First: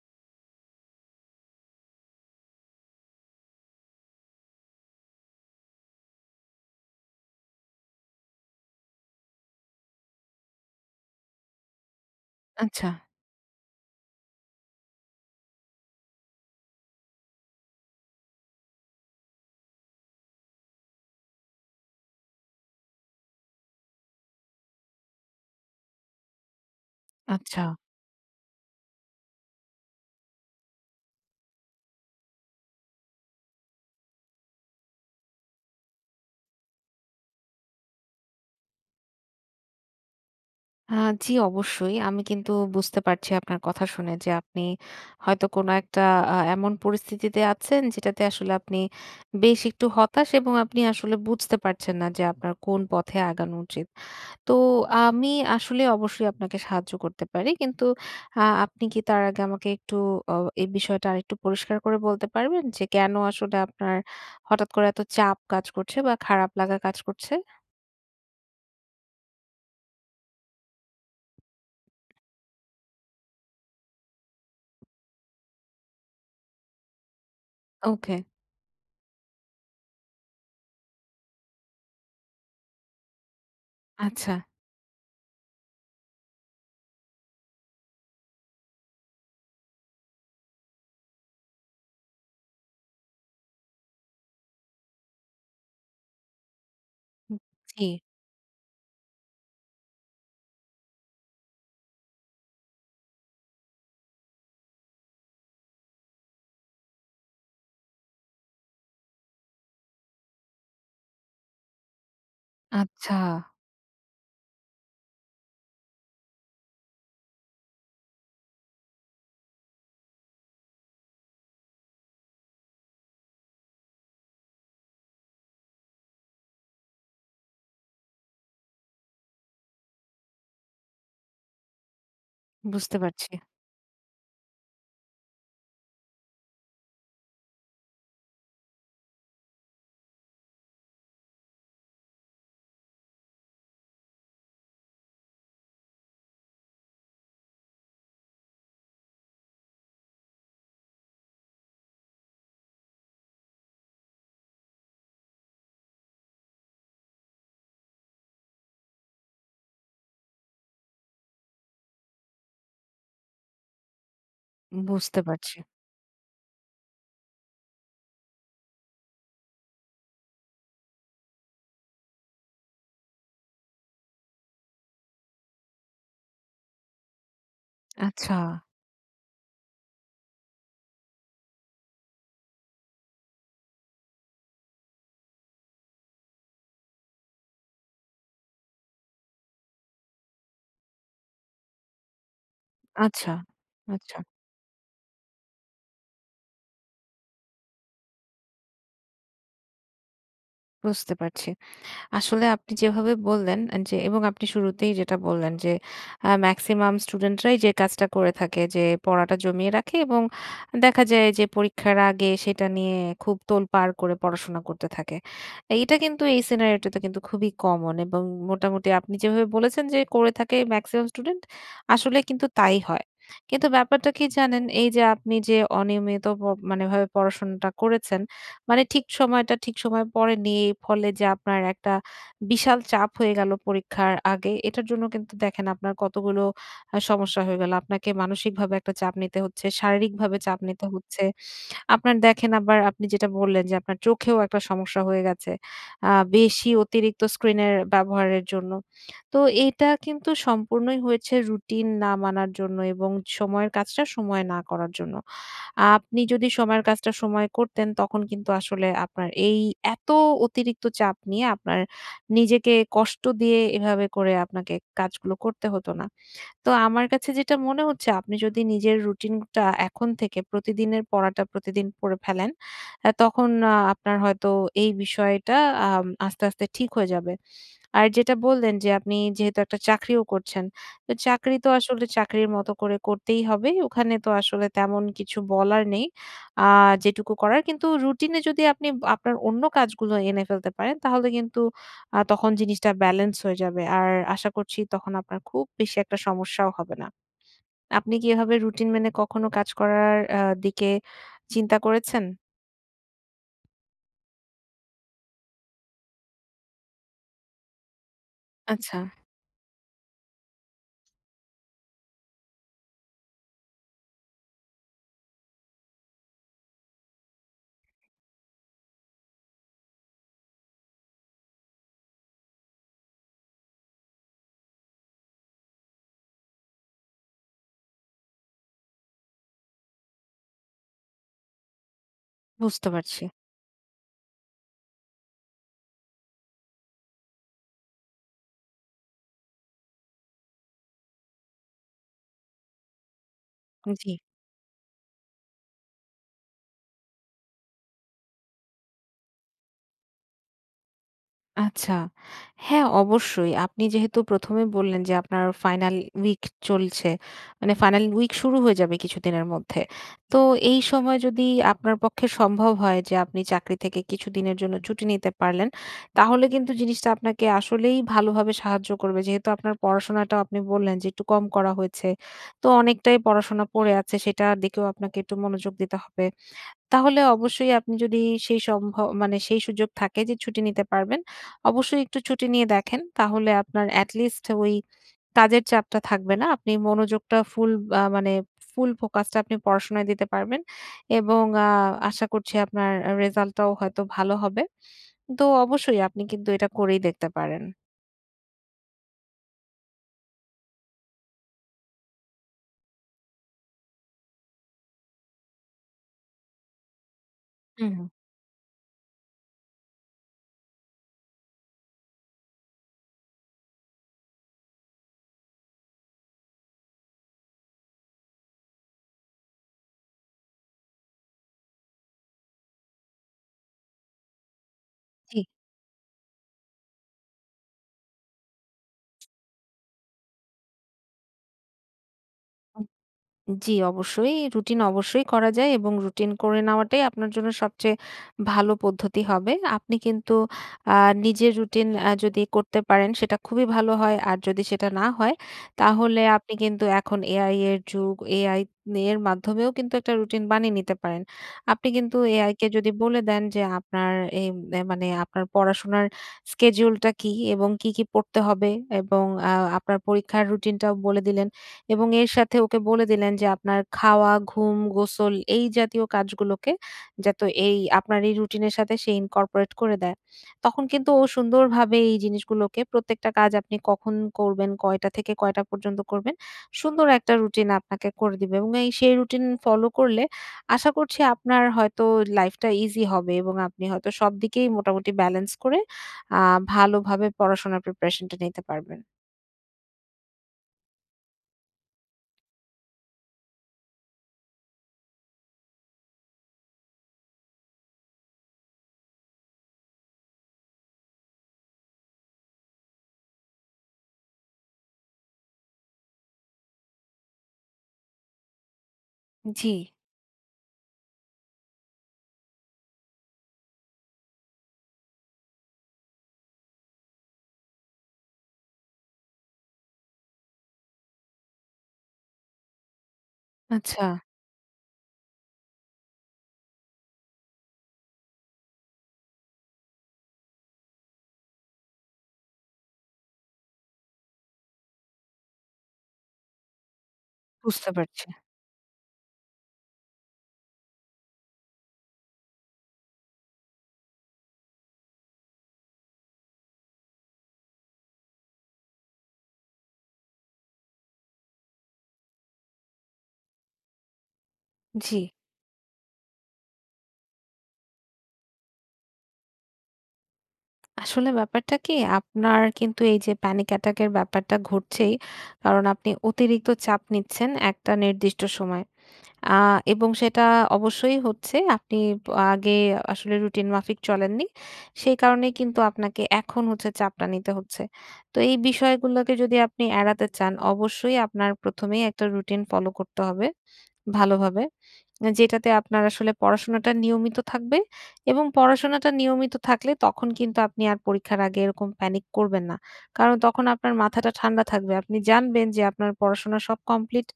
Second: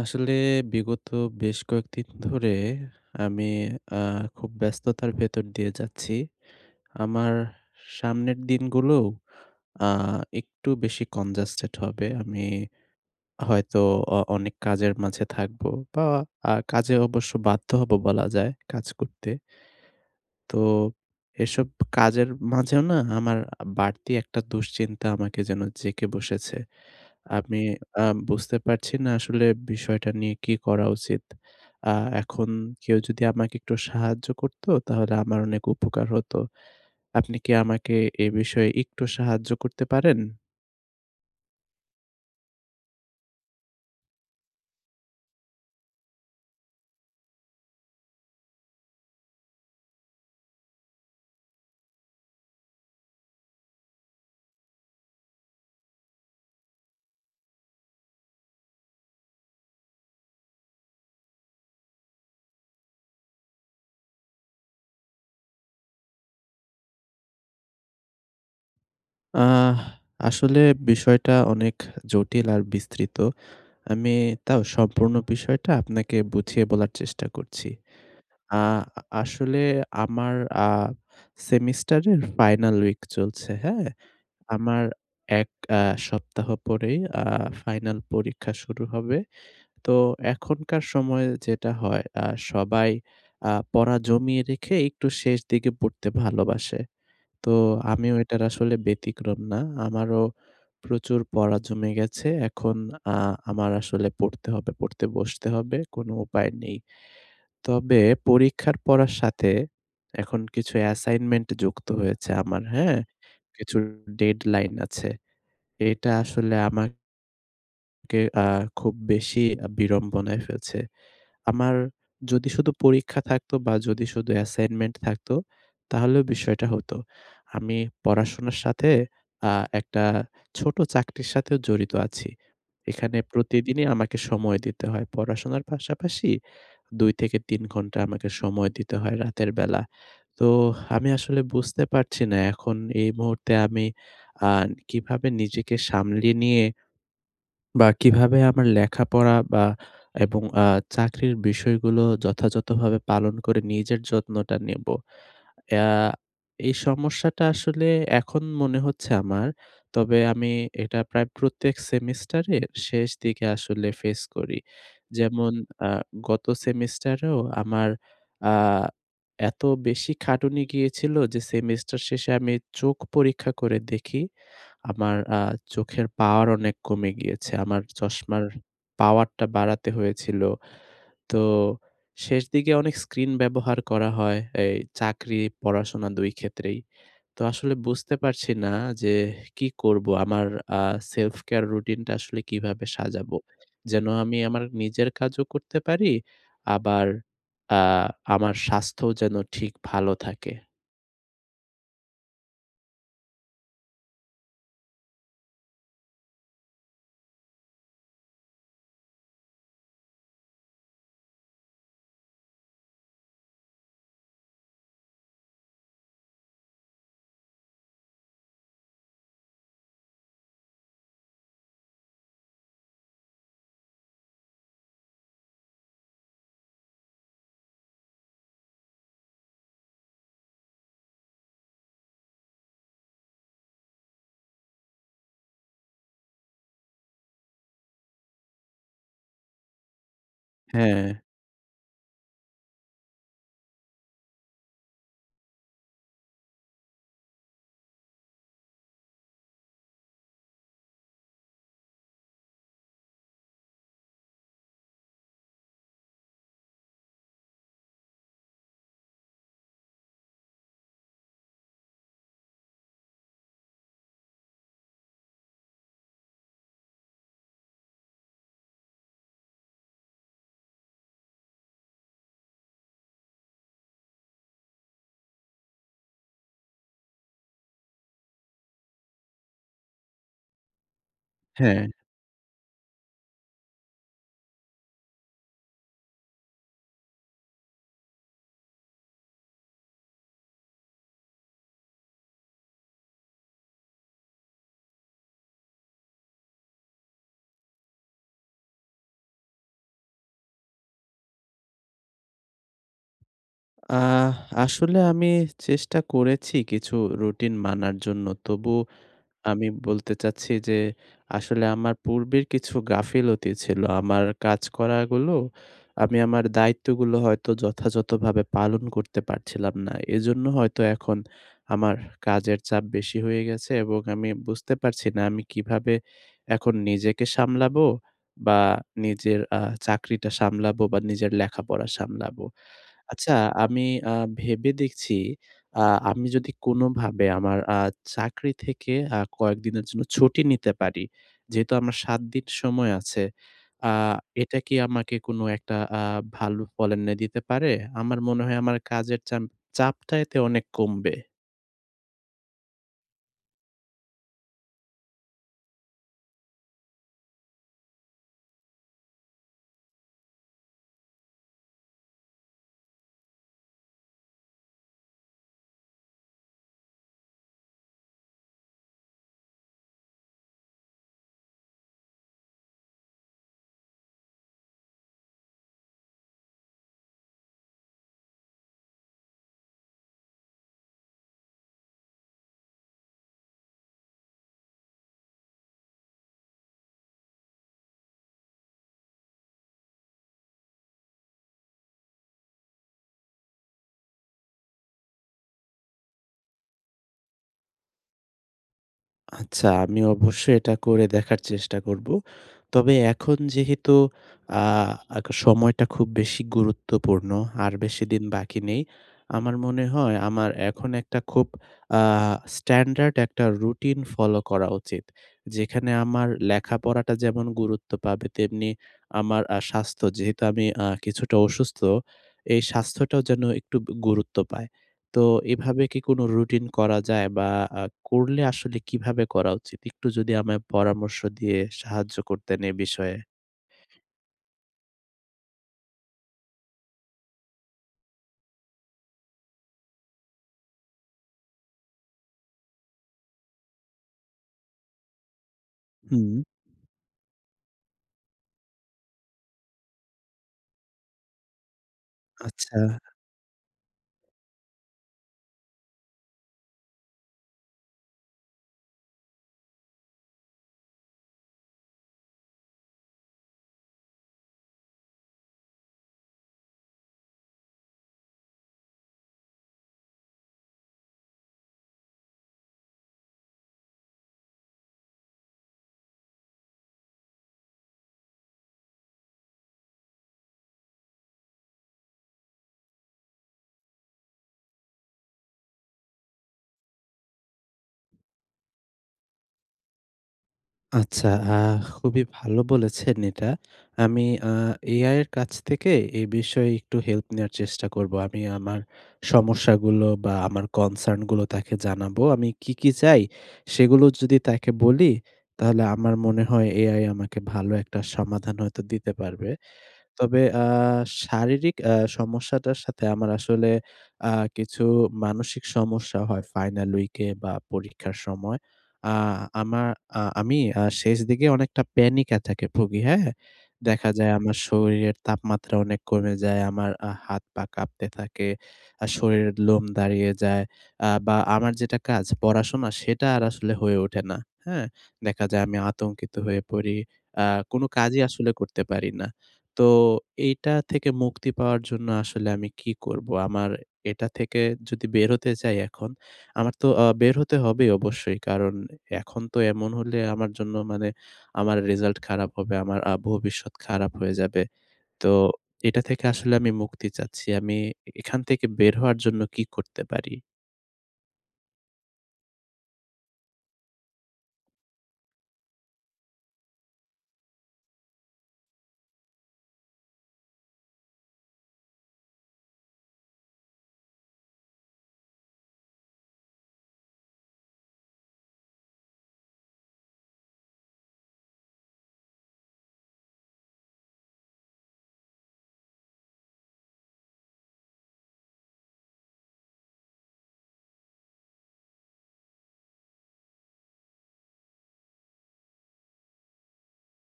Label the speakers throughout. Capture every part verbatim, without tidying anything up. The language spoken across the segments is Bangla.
Speaker 1: আসলে বিগত বেশ কয়েকদিন ধরে আমি অ্যা খুব ব্যস্ততার ভেতর দিয়ে যাচ্ছি। আমার সামনের দিনগুলোও অ্যা একটু বেশি কনজাস্টেড হবে। আমি
Speaker 2: আচ্ছা।
Speaker 1: হয়তো অ অনেক কাজের মাঝে থাকবো বা আর কাজে অবশ্য বাধ্য হবো বলা যায় কাজ করতে। তো এসব কাজের মাঝেও না আমার বাড়তি একটা দুশ্চিন্তা আমাকে যেন জেঁকে বসেছে। আমি
Speaker 2: আচ্ছা।
Speaker 1: অ্যা বুঝতে পারছি না, আসলে বিষয়টা নিয়ে কি করা উচিত। অ্যা এখন কেউ যদি আমাকে একটু সাহায্য করতো তাহলে আমার অনেক উপকার হতো। আপনি কি আমাকে এ বিষয়ে একটু সাহায্য করতে পারেন?
Speaker 2: অ্যা জি অবশ্যই। আমি কিন্তু বুঝতে পারছি আপনার কথা শুনে যে, আপনি হয়তো কোনো একটা আ এমন পরিস্থিতিতে আছেন যেটাতে আসলে আপনি বেশ একটু হতাশ এবং আপনি আসলে বুঝতে পারছেন না যে, আপনার কোন পথে আগানো উচিত। তো, আ আমি আসলে অবশ্যই আপনাকে সাহায্য করতে পারি। কিন্তু আ আপনি কি তার আগে আমাকে একটু অ এই বিষয়টা আরেকটু পরিষ্কার করে বলতে পারবেন যে, কেন আসলে আপনার হঠাৎ করে এত চাপ কাজ করছে বা খারাপ লাগা কাজ করছে?
Speaker 1: আহ! আসলে বিষয়টা অনেক জটিল আর বিস্তৃত। আমি তাও সম্পূর্ণ বিষয়টা আপনাকে বুঝিয়ে বলার চেষ্টা করছি।
Speaker 2: ওকে।
Speaker 1: আ আসলে আমার আ সেমিস্টারের ফাইনাল উইক চলছে, হ্যাঁ?
Speaker 2: আচ্ছা।
Speaker 1: আমার এক আ সপ্তাহ পরেই আ ফাইনাল পরীক্ষা শুরু হবে। তো এখনকার সময় যেটা হয়, আ সবাই আ পড়া জমিয়ে রেখে একটু শেষ দিকে পড়তে ভালোবাসে।
Speaker 2: হু,
Speaker 1: তো,
Speaker 2: জি।
Speaker 1: আমিও এটার আসলে ব্যতিক্রম না। আমারও প্রচুর পড়া জমে গেছে। এখন আ আমার আসলে পড়তে হবে। পড়তে বসতে হবে। কোনো উপায় নেই। তবে পরীক্ষার পড়ার সাথে এখন কিছু অ্যাসাইনমেন্ট যুক্ত হয়েছে আমার, হ্যাঁ?
Speaker 2: আচ্ছা।
Speaker 1: কিছু ডেডলাইন আছে। এটা আসলে আমাক কে আ খুব বেশি আ বিড়ম্বনায় ফেলছে। আমার যদি শুধু পরীক্ষা থাকতো বা যদি শুধু অ্যাসাইনমেন্ট থাকতো তাহলেও বিষয়টা হতো। আমি পড়াশোনার সাথে আ একটা ছোট চাকরির সাথেও জড়িত আছি।
Speaker 2: বুঝতে
Speaker 1: এখানে
Speaker 2: পারছি।
Speaker 1: প্রতিদিনই আমাকে সময় দিতে হয়। পড়াশোনার পাশাপাশি দুই থেকে তিন ঘন্টা আমাকে সময় দিতে হয়, রাতের বেলা। তো, আমি আসলে বুঝতে পারছি না। এখন এই মুহূর্তে আমি আ কিভাবে নিজেকে সামলিয়ে নিয়ে বা কিভাবে আমার লেখাপড়া বা এবং আ চাকরির বিষয়গুলো যথাযথভাবে পালন করে নিজের যত্নটা নিবো? এ আ এই সমস্যাটা আসলে এখন মনে হচ্ছে আমার। তবে আমি এটা প্রায় প্রত্যেক সেমিস্টারের শেষ দিকে আসলে ফেস করি।
Speaker 2: বুঝতে
Speaker 1: যেমন,
Speaker 2: পারছি।
Speaker 1: আ গত সেমিস্টারেও আমার আ এত বেশি খাটুনি গিয়েছিল যে, সেমিস্টার শেষে আমি চোখ পরীক্ষা করে দেখি। আমার আ চোখের পাওয়ার অনেক কমে গিয়েছে। আমার
Speaker 2: আচ্ছা।
Speaker 1: চশমার পাওয়ারটা বাড়াতে হয়েছিল। তো, শেষ দিকে অনেক স্ক্রিন ব্যবহার করা হয়। এই চাকরি, পড়াশোনা দুই ক্ষেত্রেই। তো, আসলে বুঝতে পারছি না যে, কি করবো? আমার আ self-care রুটিনটা আসলে কিভাবে
Speaker 2: আচ্ছা,
Speaker 1: সাজাবো? যেন
Speaker 2: আচ্ছা।
Speaker 1: আমি আমার নিজের কাজও করতে পারি। আবার আ আমার স্বাস্থ্যও যেন ঠিক ভালো থাকে।
Speaker 2: বুঝতে পারছি। আসলে আপনি যেভাবে বললেন আ যে, এবং আপনি শুরুতেই যেটা বললেন। যে, আ ম্যাক্সিমাম স্টুডেন্টরাই যে, কাজটা করে থাকে। যে, পড়াটা জমিয়ে রাখে এবং দেখা যায় যে, পরীক্ষার আগে সেটা নিয়ে খুব তোলপাড় করে পড়াশোনা করতে থাকে। এইটা কিন্তু এই সিনারিওটা তো কিন্তু খুবই কমন এবং মোটামুটি আপনি যেভাবে বলেছেন যে, করে থাকে ম্যাক্সিমাম স্টুডেন্ট। আসলে কিন্তু তাই হয়। কিন্তু ব্যাপারটা কি জানেন? এইযে আপনি যে, অনিয়মিত পো মানে এভাবে পড়াশোনাটা করেছেন, মানে ঠিক সময়টা ঠিক সময় পড়েননি। এই ফলে যে, আপনার একটা বিশাল চাপ হয়ে গেল পরীক্ষার আগে। এটার জন্য কিন্তু দেখেন আপনার কতগুলো আ সমস্যা হয়ে গেল। আপনাকে মানসিকভাবে একটা চাপ নিতে হচ্ছে, শারীরিকভাবে চাপ নিতে
Speaker 1: হ্যাঁ।
Speaker 2: হচ্ছে। আপনার দেখেন আবার আপনি যেটা বললেন যে, আপনার চোখেও একটা সমস্যা হয়ে গেছে। আ বেশি অতিরিক্ত স্ক্রিনের ব্যবহারের জন্য। তো, এইটা কিন্তু সম্পূর্ণই হয়েছে রুটিন না মানার জন্য এবং সময়ের কাজটা সময়ে না করার জন্য। আপনি যদি সময়ের কাজটা সময় করতেন। তখন কিন্তু আসলে আপনার এই এত অতিরিক্ত চাপ নিয়ে আপনার নিজেকে কষ্ট দিয়ে এভাবে করে আপনাকে কাজগুলো করতে হতো না। তো আমার কাছে যেটা মনে হচ্ছে। আপনি যদি নিজের রুটিনটা, এখন থেকে প্রতিদিনের পড়াটা প্রতিদিন পড়ে ফেলেন। এ তখন আ আপনার হয়তো এই বিষয়টা আম আস্তে, আস্তে ঠিক হয়ে যাবে। আর যেটা বললেন যে, আপনি যেহেতু একটা চাকরিও করছেন। তো চাকরি তো
Speaker 1: হ্যাঁ।
Speaker 2: আসলে চাকরির মতো করে করতেই হবে। ওখানে তো আসলে তেমন কিছু বলার নেই। আ যেটুকু করার কিন্তু রুটিনে যদি আপনি ব আপনার অন্য কাজগুলো এনে ফেলতে পারেন। তাহলে কিন্তু আ তখন জিনিসটা ব্যালেন্স হয়ে যাবে। আর আশা করছি তখন আপনার খুব বেশি একটা সমস্যাও হবে না। আপনি কি এভাবে রুটিন মেনে কখনো কাজ করার আ দিকে চিন্তা করেছেন?
Speaker 1: আহ আসলে আমি চেষ্টা করেছি কিছু রুটিন মানার জন্য। তবু
Speaker 2: আচ্ছা।
Speaker 1: আমি বলতে চাচ্ছি যে আসলে আমার পূর্বের কিছু গাফিলতি ছিল। আমার কাজ করা গুলো, আমি আমার দায়িত্বগুলো হয়তো যথাযথভাবে পালন করতে পারছিলাম না। এজন্য হয়তো এখন আমার কাজের চাপ বেশি হয়ে গেছে এবং আমি বুঝতে পারছি না আমি কিভাবে এখন নিজেকে সামলাবো? বা নিজের আ চাকরিটা সামলাবো বা নিজের লেখাপড়া সামলাবো।
Speaker 2: বুঝতে পারছি।
Speaker 1: আচ্ছা আমি আ ভেবে দেখছি। আ আমি যদি কোনোভাবে আমার আ চাকরি থেকে আ কয়েকদিনের জন্য ছুটি নিতে পারি। যেহেতু আমার সাত দিন সময় আছে। আ
Speaker 2: জ্বি।
Speaker 1: এটা কি আমাকে কোনো একটা আ ভালো ফল এনে দিতে পারে? আমার মনে হয় আমার কাজের চাম চাপটা এতে অনেক কমবে।
Speaker 2: আচ্ছা। হ্যাঁ অবশ্যই আপনি যেহেতু প্রথম এ বললেন যে আপনার ফাইনাল উইক চলছে। মানে ফাইনাল উইক শুরু হয়ে যাবে কিছুদিনের মধ্যে। তো এই সময় যদি আপনার পক্ষে সম্ভব হয় যে আপনি চাকরি থেকে কিছুদিনের জন্য ছুটি নিতে পারলেন, তাহলে কিন্তু জিনিসটা আপনাকে আসলেই ভালোভাবে সাহায্য করবে। যেহেতু আপনার পড়াশোনাটাও আপনি বললেন যে একটু কম করা হয়েছে। তো অনেকটাই পড়াশোনা পড়ে আছে সেটার দিকেও আপনাকে একটু মনোযোগ দিতে হবে। তাহলে অবশ্যই আপনি যদি সেই সম্ভ মানে সেই সুযোগ থাকে যে ছুটি নিতে পারবেন। অবশ্যই একটু ছুটি নিয়ে দেখেন। তাহলে আপনার এটলিস্ট ওই কাজের চাপটা থাকবে না। আপনি মনোযোগটা ফুল আ মানে ফুল ফোকাসটা আপনি পড়াশোনায় দিতে পারবেন। এবং আ আশা করছি আপনার আ রেসাল্টটাও হয়তো ভালো হবে। তো অবশ্যই আপনি কিন্তু এটা করেই দেখতে পারেন।
Speaker 1: আচ্ছা, আমি অবশ্যই এটা করে দেখার চেষ্টা করব। তবে এখন যেহেতু আ আ সময়টা খুব বেশি গুরুত্বপূর্ণ। আর
Speaker 2: হু,
Speaker 1: বেশি
Speaker 2: হু।
Speaker 1: দিন বাকি নেই। আমার মনে হয় আমার এখন একটা খুব আ স্ট্যান্ডার্ড একটা রুটিন ফলো করা উচিত। যেখানে আমার লেখাপড়াটা যেমন গুরুত্ব পাবে, তেমনি আমার আ স্বাস্থ্য। যেহেতু আমি আ কিছুটা অসুস্থ, এই স্বাস্থ্যটাও যেন একটু ব গুরুত্ব পায়। তো
Speaker 2: ঠিক।
Speaker 1: এভাবে কি কোন রুটিন করা যায়? বা আ করলে আসলে কিভাবে করা উচিত? একটু যদি আমায় পরামর্শ দিয়ে সাহায্য করতেন এই বিষয়ে।
Speaker 2: জ্বি অবশ্যই। রুটিন অবশ্যই করা যায় এবং রুটিন করে নেওয়াটাই আপনার জন্য সবচেয়ে ভালো পদ্ধতি হবে। আপনি কিন্তু আ নিজের রুটিন অ্যা যদি করতে পারেন সেটা খুবই ভালো হয়। আর যদি সেটা না হয় তাহলে
Speaker 1: হু।
Speaker 2: আপনি কিন্তু এখন AI এর যুগ AI নি এর মাধ্যমেও কিন্তু একটা রুটিন বানিয়ে নিতে পারেন। আপনি কিন্তু AI কে যদি
Speaker 1: আচ্ছা।
Speaker 2: বলে দেন, যে আপনার এম অ্যা মানে আপনার পড়াশোনার স্কেডিউলটা কি এবং কি, কি পড়তে হবে এবং অ্যা আপনার পরীক্ষার রুটিনটাও বলে দিলেন। এবং এর সাথে ওকে বলে দিলেন যে আপনার খাওয়া, ঘুম, গোসল এই জাতীয় কাজগুলোকে যাতো এই আপনার এই রুটিন এর সাথে সে ইনকর্পোরেট করে দেয়। তখন কিন্তু ও সুন্দরভাবে এই জিনিসগুলোকে প্রত্যেকটা কাজ আপনি কখন করবেন, কয়টা থেকে কয়টা পর্যন্ত করবেন। সুন্দর একটা রুটিন আপনাকে করে দিবে। এবং এই, সেই রুটিন ফলো করলে, আশা করছি আপনার হয়তো লাইফটা ইজি হবে এবং আপনি হয়তো সবদিকেই মোটামুটি ব্যালেন্স করে আ ভালোভাবে পড়াশোনার প্রিপারেশনটা নিতে পারবেন।
Speaker 1: আচ্ছা। আ খুবই ভালো বলেছেন এটা। আমি আ AI এর কাছ থেকে এ বিষয়ে একটু হেল্প নেয়ার চেষ্টা করবো। আমি আমার সমস্যাগুলো বা আমার কনসার্ন গুলো তাকে জানাবো। আমি কি, কি চাই সেগুলো যদি তাকে বলি তাহলে আমার মনে হয় AI আমাকে ভালো একটা সমাধান হয়তো দিতে পারবে।
Speaker 2: জি।
Speaker 1: তবে আ শারীরিক অ্যা সমস্যাটার সাথে আমার আসলে আ কিছু মানসিক সমস্যা হয়। ফাইনাল উইক এ বা পরীক্ষার সময়। আ আমা আ আমি আ শেষ দিকে অনেকটা প্যানিক এ থাকে ভুগি হ্যাঁ? দেখা
Speaker 2: আচ্ছা।
Speaker 1: যায় আমার শরীরের তাপমাত্রা অনেক কমে যায়। আমার আহ হাত পা কাঁপতে থাকে। আ শরীরের লোম দাঁড়িয়ে যায়। আ বা আমার যেটা কাজ পড়াশোনা সেটা আর আসলে হয়ে ওঠে না। হ্যাঁ? দেখা যায় আমি আতঙ্কিত হয়ে পড়ি। আ কোনো
Speaker 2: বুঝতে
Speaker 1: কাজই
Speaker 2: পারছি।
Speaker 1: আসলে করতে পারি না। তো এইটা থেকে মুক্তি পাওয়ার জন্য আসলে আমি কী করবো? আমার এটা থেকে যদি বের হতে চাই এখন, আমার তো আ বের হতে হবেই অবশ্যই। কারণ এখন তো এমন হলে আমার জন্য মানে আমার রেজাল্ট খারাপ হবে, আমার আ ভবিষ্যৎ খারাপ হয়ে যাবে।
Speaker 2: জ্বি।
Speaker 1: তো এটা থেকে আসলে আমি মুক্তি চাচ্ছি। আমি এ এখান থেকে বের হওয়ার জন্য কি করতে পারি?
Speaker 2: আসলে ব্যাপারটা কি? আপনার কিন্তু এইযে প্যানিক অ্যাটাক এর ব্যাপারটা ঘটছেই। কারণ আপনি অতিরিক্ত চাপ নিচ্ছেন একটা নির্দিষ্ট সময়। আ এবং সেটা অবশ্যই হচ্ছে। আপনি ব আগে আসলে রুটিন মাফিক চলেননি। সেই কারণেই কিন্তু আপনাকে এখন হচ্ছে চাপটা নিতে হচ্ছে। তো এই বিষয়গুলোকে যদি আপনি এড়াতে চান অবশ্যই আপনার প্রথম এই একটা রুটিন ফলো করতে হবে ভালো ভাবে। যেটাতে আপনার আসলে পড়াশোনাটা নিয়মিত থাকবে এবং পড়াশোনাটা নিয়মিত থাকলে তখন কিন্তু আপনি আর পরীক্ষার আগে এরকম প্যানিক করবেন না। কারণ তখন আপনার মাথাটা ঠান্ডা থাকবে। আপনি জানবেন যে আপনার পড়াশোনা সব কমপ্লিট।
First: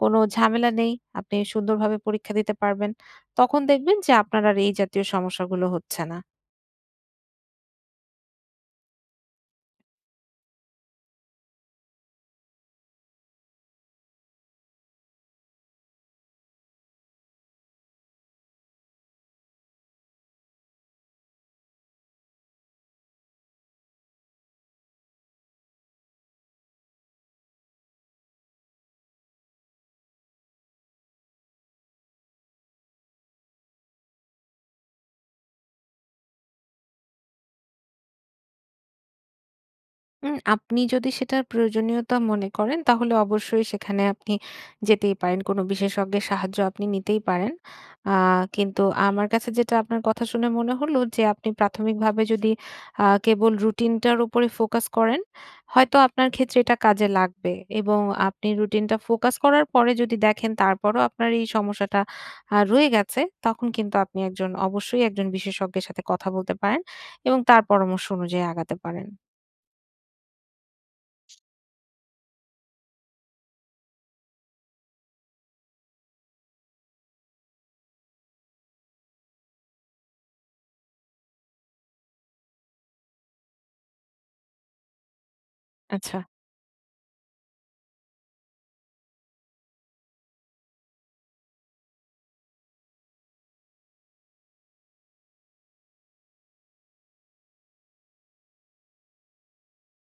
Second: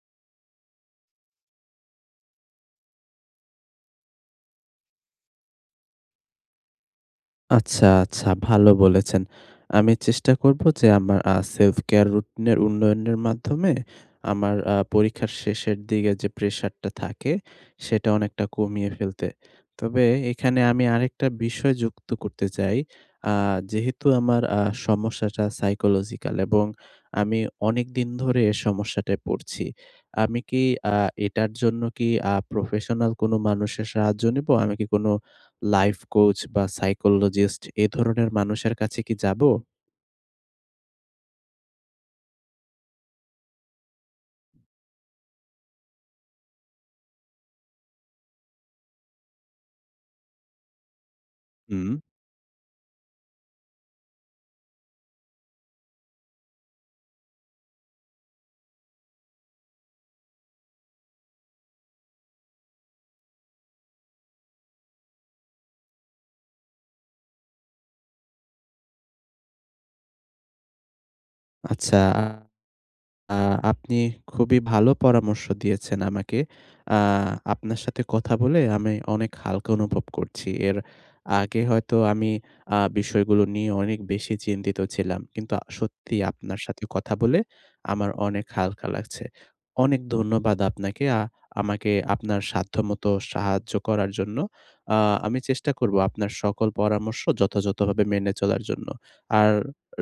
Speaker 2: কোনো ঝামেলা নেই। আপনি সুন্দরভাবে পরীক্ষা দিতে পারবেন। তখন দেখবেন যে আপনার আর এই জাতীয় সমস্যাগুলো হচ্ছে না।
Speaker 1: আচ্ছা, আচ্ছা। ভালো বলেছেন। আমি চেষ্টা করবো যে আমার আ self-care রুটিনের উন্নয়নের মাধ্যমে আমার আ পরীক্ষার শেষের দিগে যে প্রেশারটা থাকে সেটা অনেকটা কমিয়ে ফেলতে। তবে এখানে আমি আরেকটা বিষয় যুক্ত করতে চাই। আ যেহেতু আমার আ সমস্যাটা psychological এবং আমি অনেকদিন ধরে এই সমস্যাটায় পড়ছি। আমি কি আ এটার জন্য কি আ প্রফেশনাল কোনো মানুষের সাহায্য নিবো? আমি কি কোনো লাইফ কোচ বা psychologist এ ধরনের মানুষের কাছে কি যাবো?
Speaker 2: উম আপনি যদি সেটার প্রয়োজনীয়তা মনে করেন, তাহলে অবশ্যই সেখানে আপনি যেতেই পারেন। কোনো বিশেষজ্ঞের সাহায্য আপনি নিতেই পারেন। আ কিন্তু আমার কাছে যেটা আপনার কথা শুনে মনে হলো যে আপনি
Speaker 1: হুম।
Speaker 2: প্রাথমিকভাবে যদি আ কেবল রুটিনটার উপরে ফোকাস করেন। হয়তো আপনার ক্ষেত্রে এটা কাজে লাগবে। এবং আপনি রুটিনটা ফোকাস করার পরে যদি দেখেন তারপরও আপনার এই সমস্যাটা আ রয়ে গেছে তখন কিন্তু আপনি একজন অবশ্যই একজন বিশেষজ্ঞের সাথে কথা বলতে পারেন, এবং তার পরামর্শ অনুযায়ী আগাতে পারেন।
Speaker 1: আচ্ছা। আ আপনি খুবই ভালো পরামর্শ দিয়েছেন আমাকে। আ আপনার সাথে কথা বলে আমি অনেক হালকা অনুভব করছি। এর আগে হয়তো আমি আ বিষয়গুলো নিয়ে অনেক বেশি চিন্তিত ছিলাম। কিন্তু সত্যি
Speaker 2: আচ্ছা।
Speaker 1: আপনার সাথে কথা বলে আমার অনেক হালকা লাগছে। অনেক ধন্যবাদ আপনাকে। আ আমাকে আপনার সাধ্যমত সাহায্য করার জন্য। আ আমি চেষ্টা করবো আপনার সকল পরামর্শ যথাযথভাবে মেনে চলার জন্য। আর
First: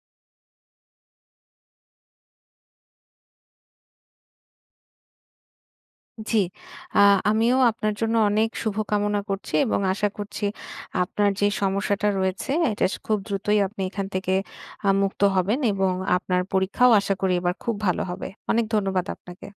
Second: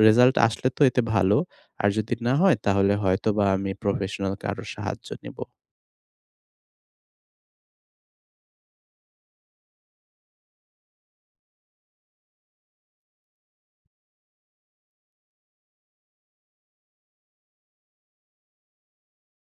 Speaker 1: রেজাল্ট আসলে তো এতে ভালো। আর যদি না হয় তাহলে হয়তোবা আমি প্রফেশনালকে আরও সাহায্য নিবো।
Speaker 2: জি। আ আমিও আপনার জন্য অনেক শুভকামনা করছি এবং আশা করছি আপনার যে সমস্যাটা রয়েছে এটা স খুব দ্রুতই আপনি এখান থেকে আ মুক্ত হবেন এবং আপনার পরীক্ষাও আশা করি এবার খুব ভালো হবে। অনেক ধন্যবাদ আপনাকে।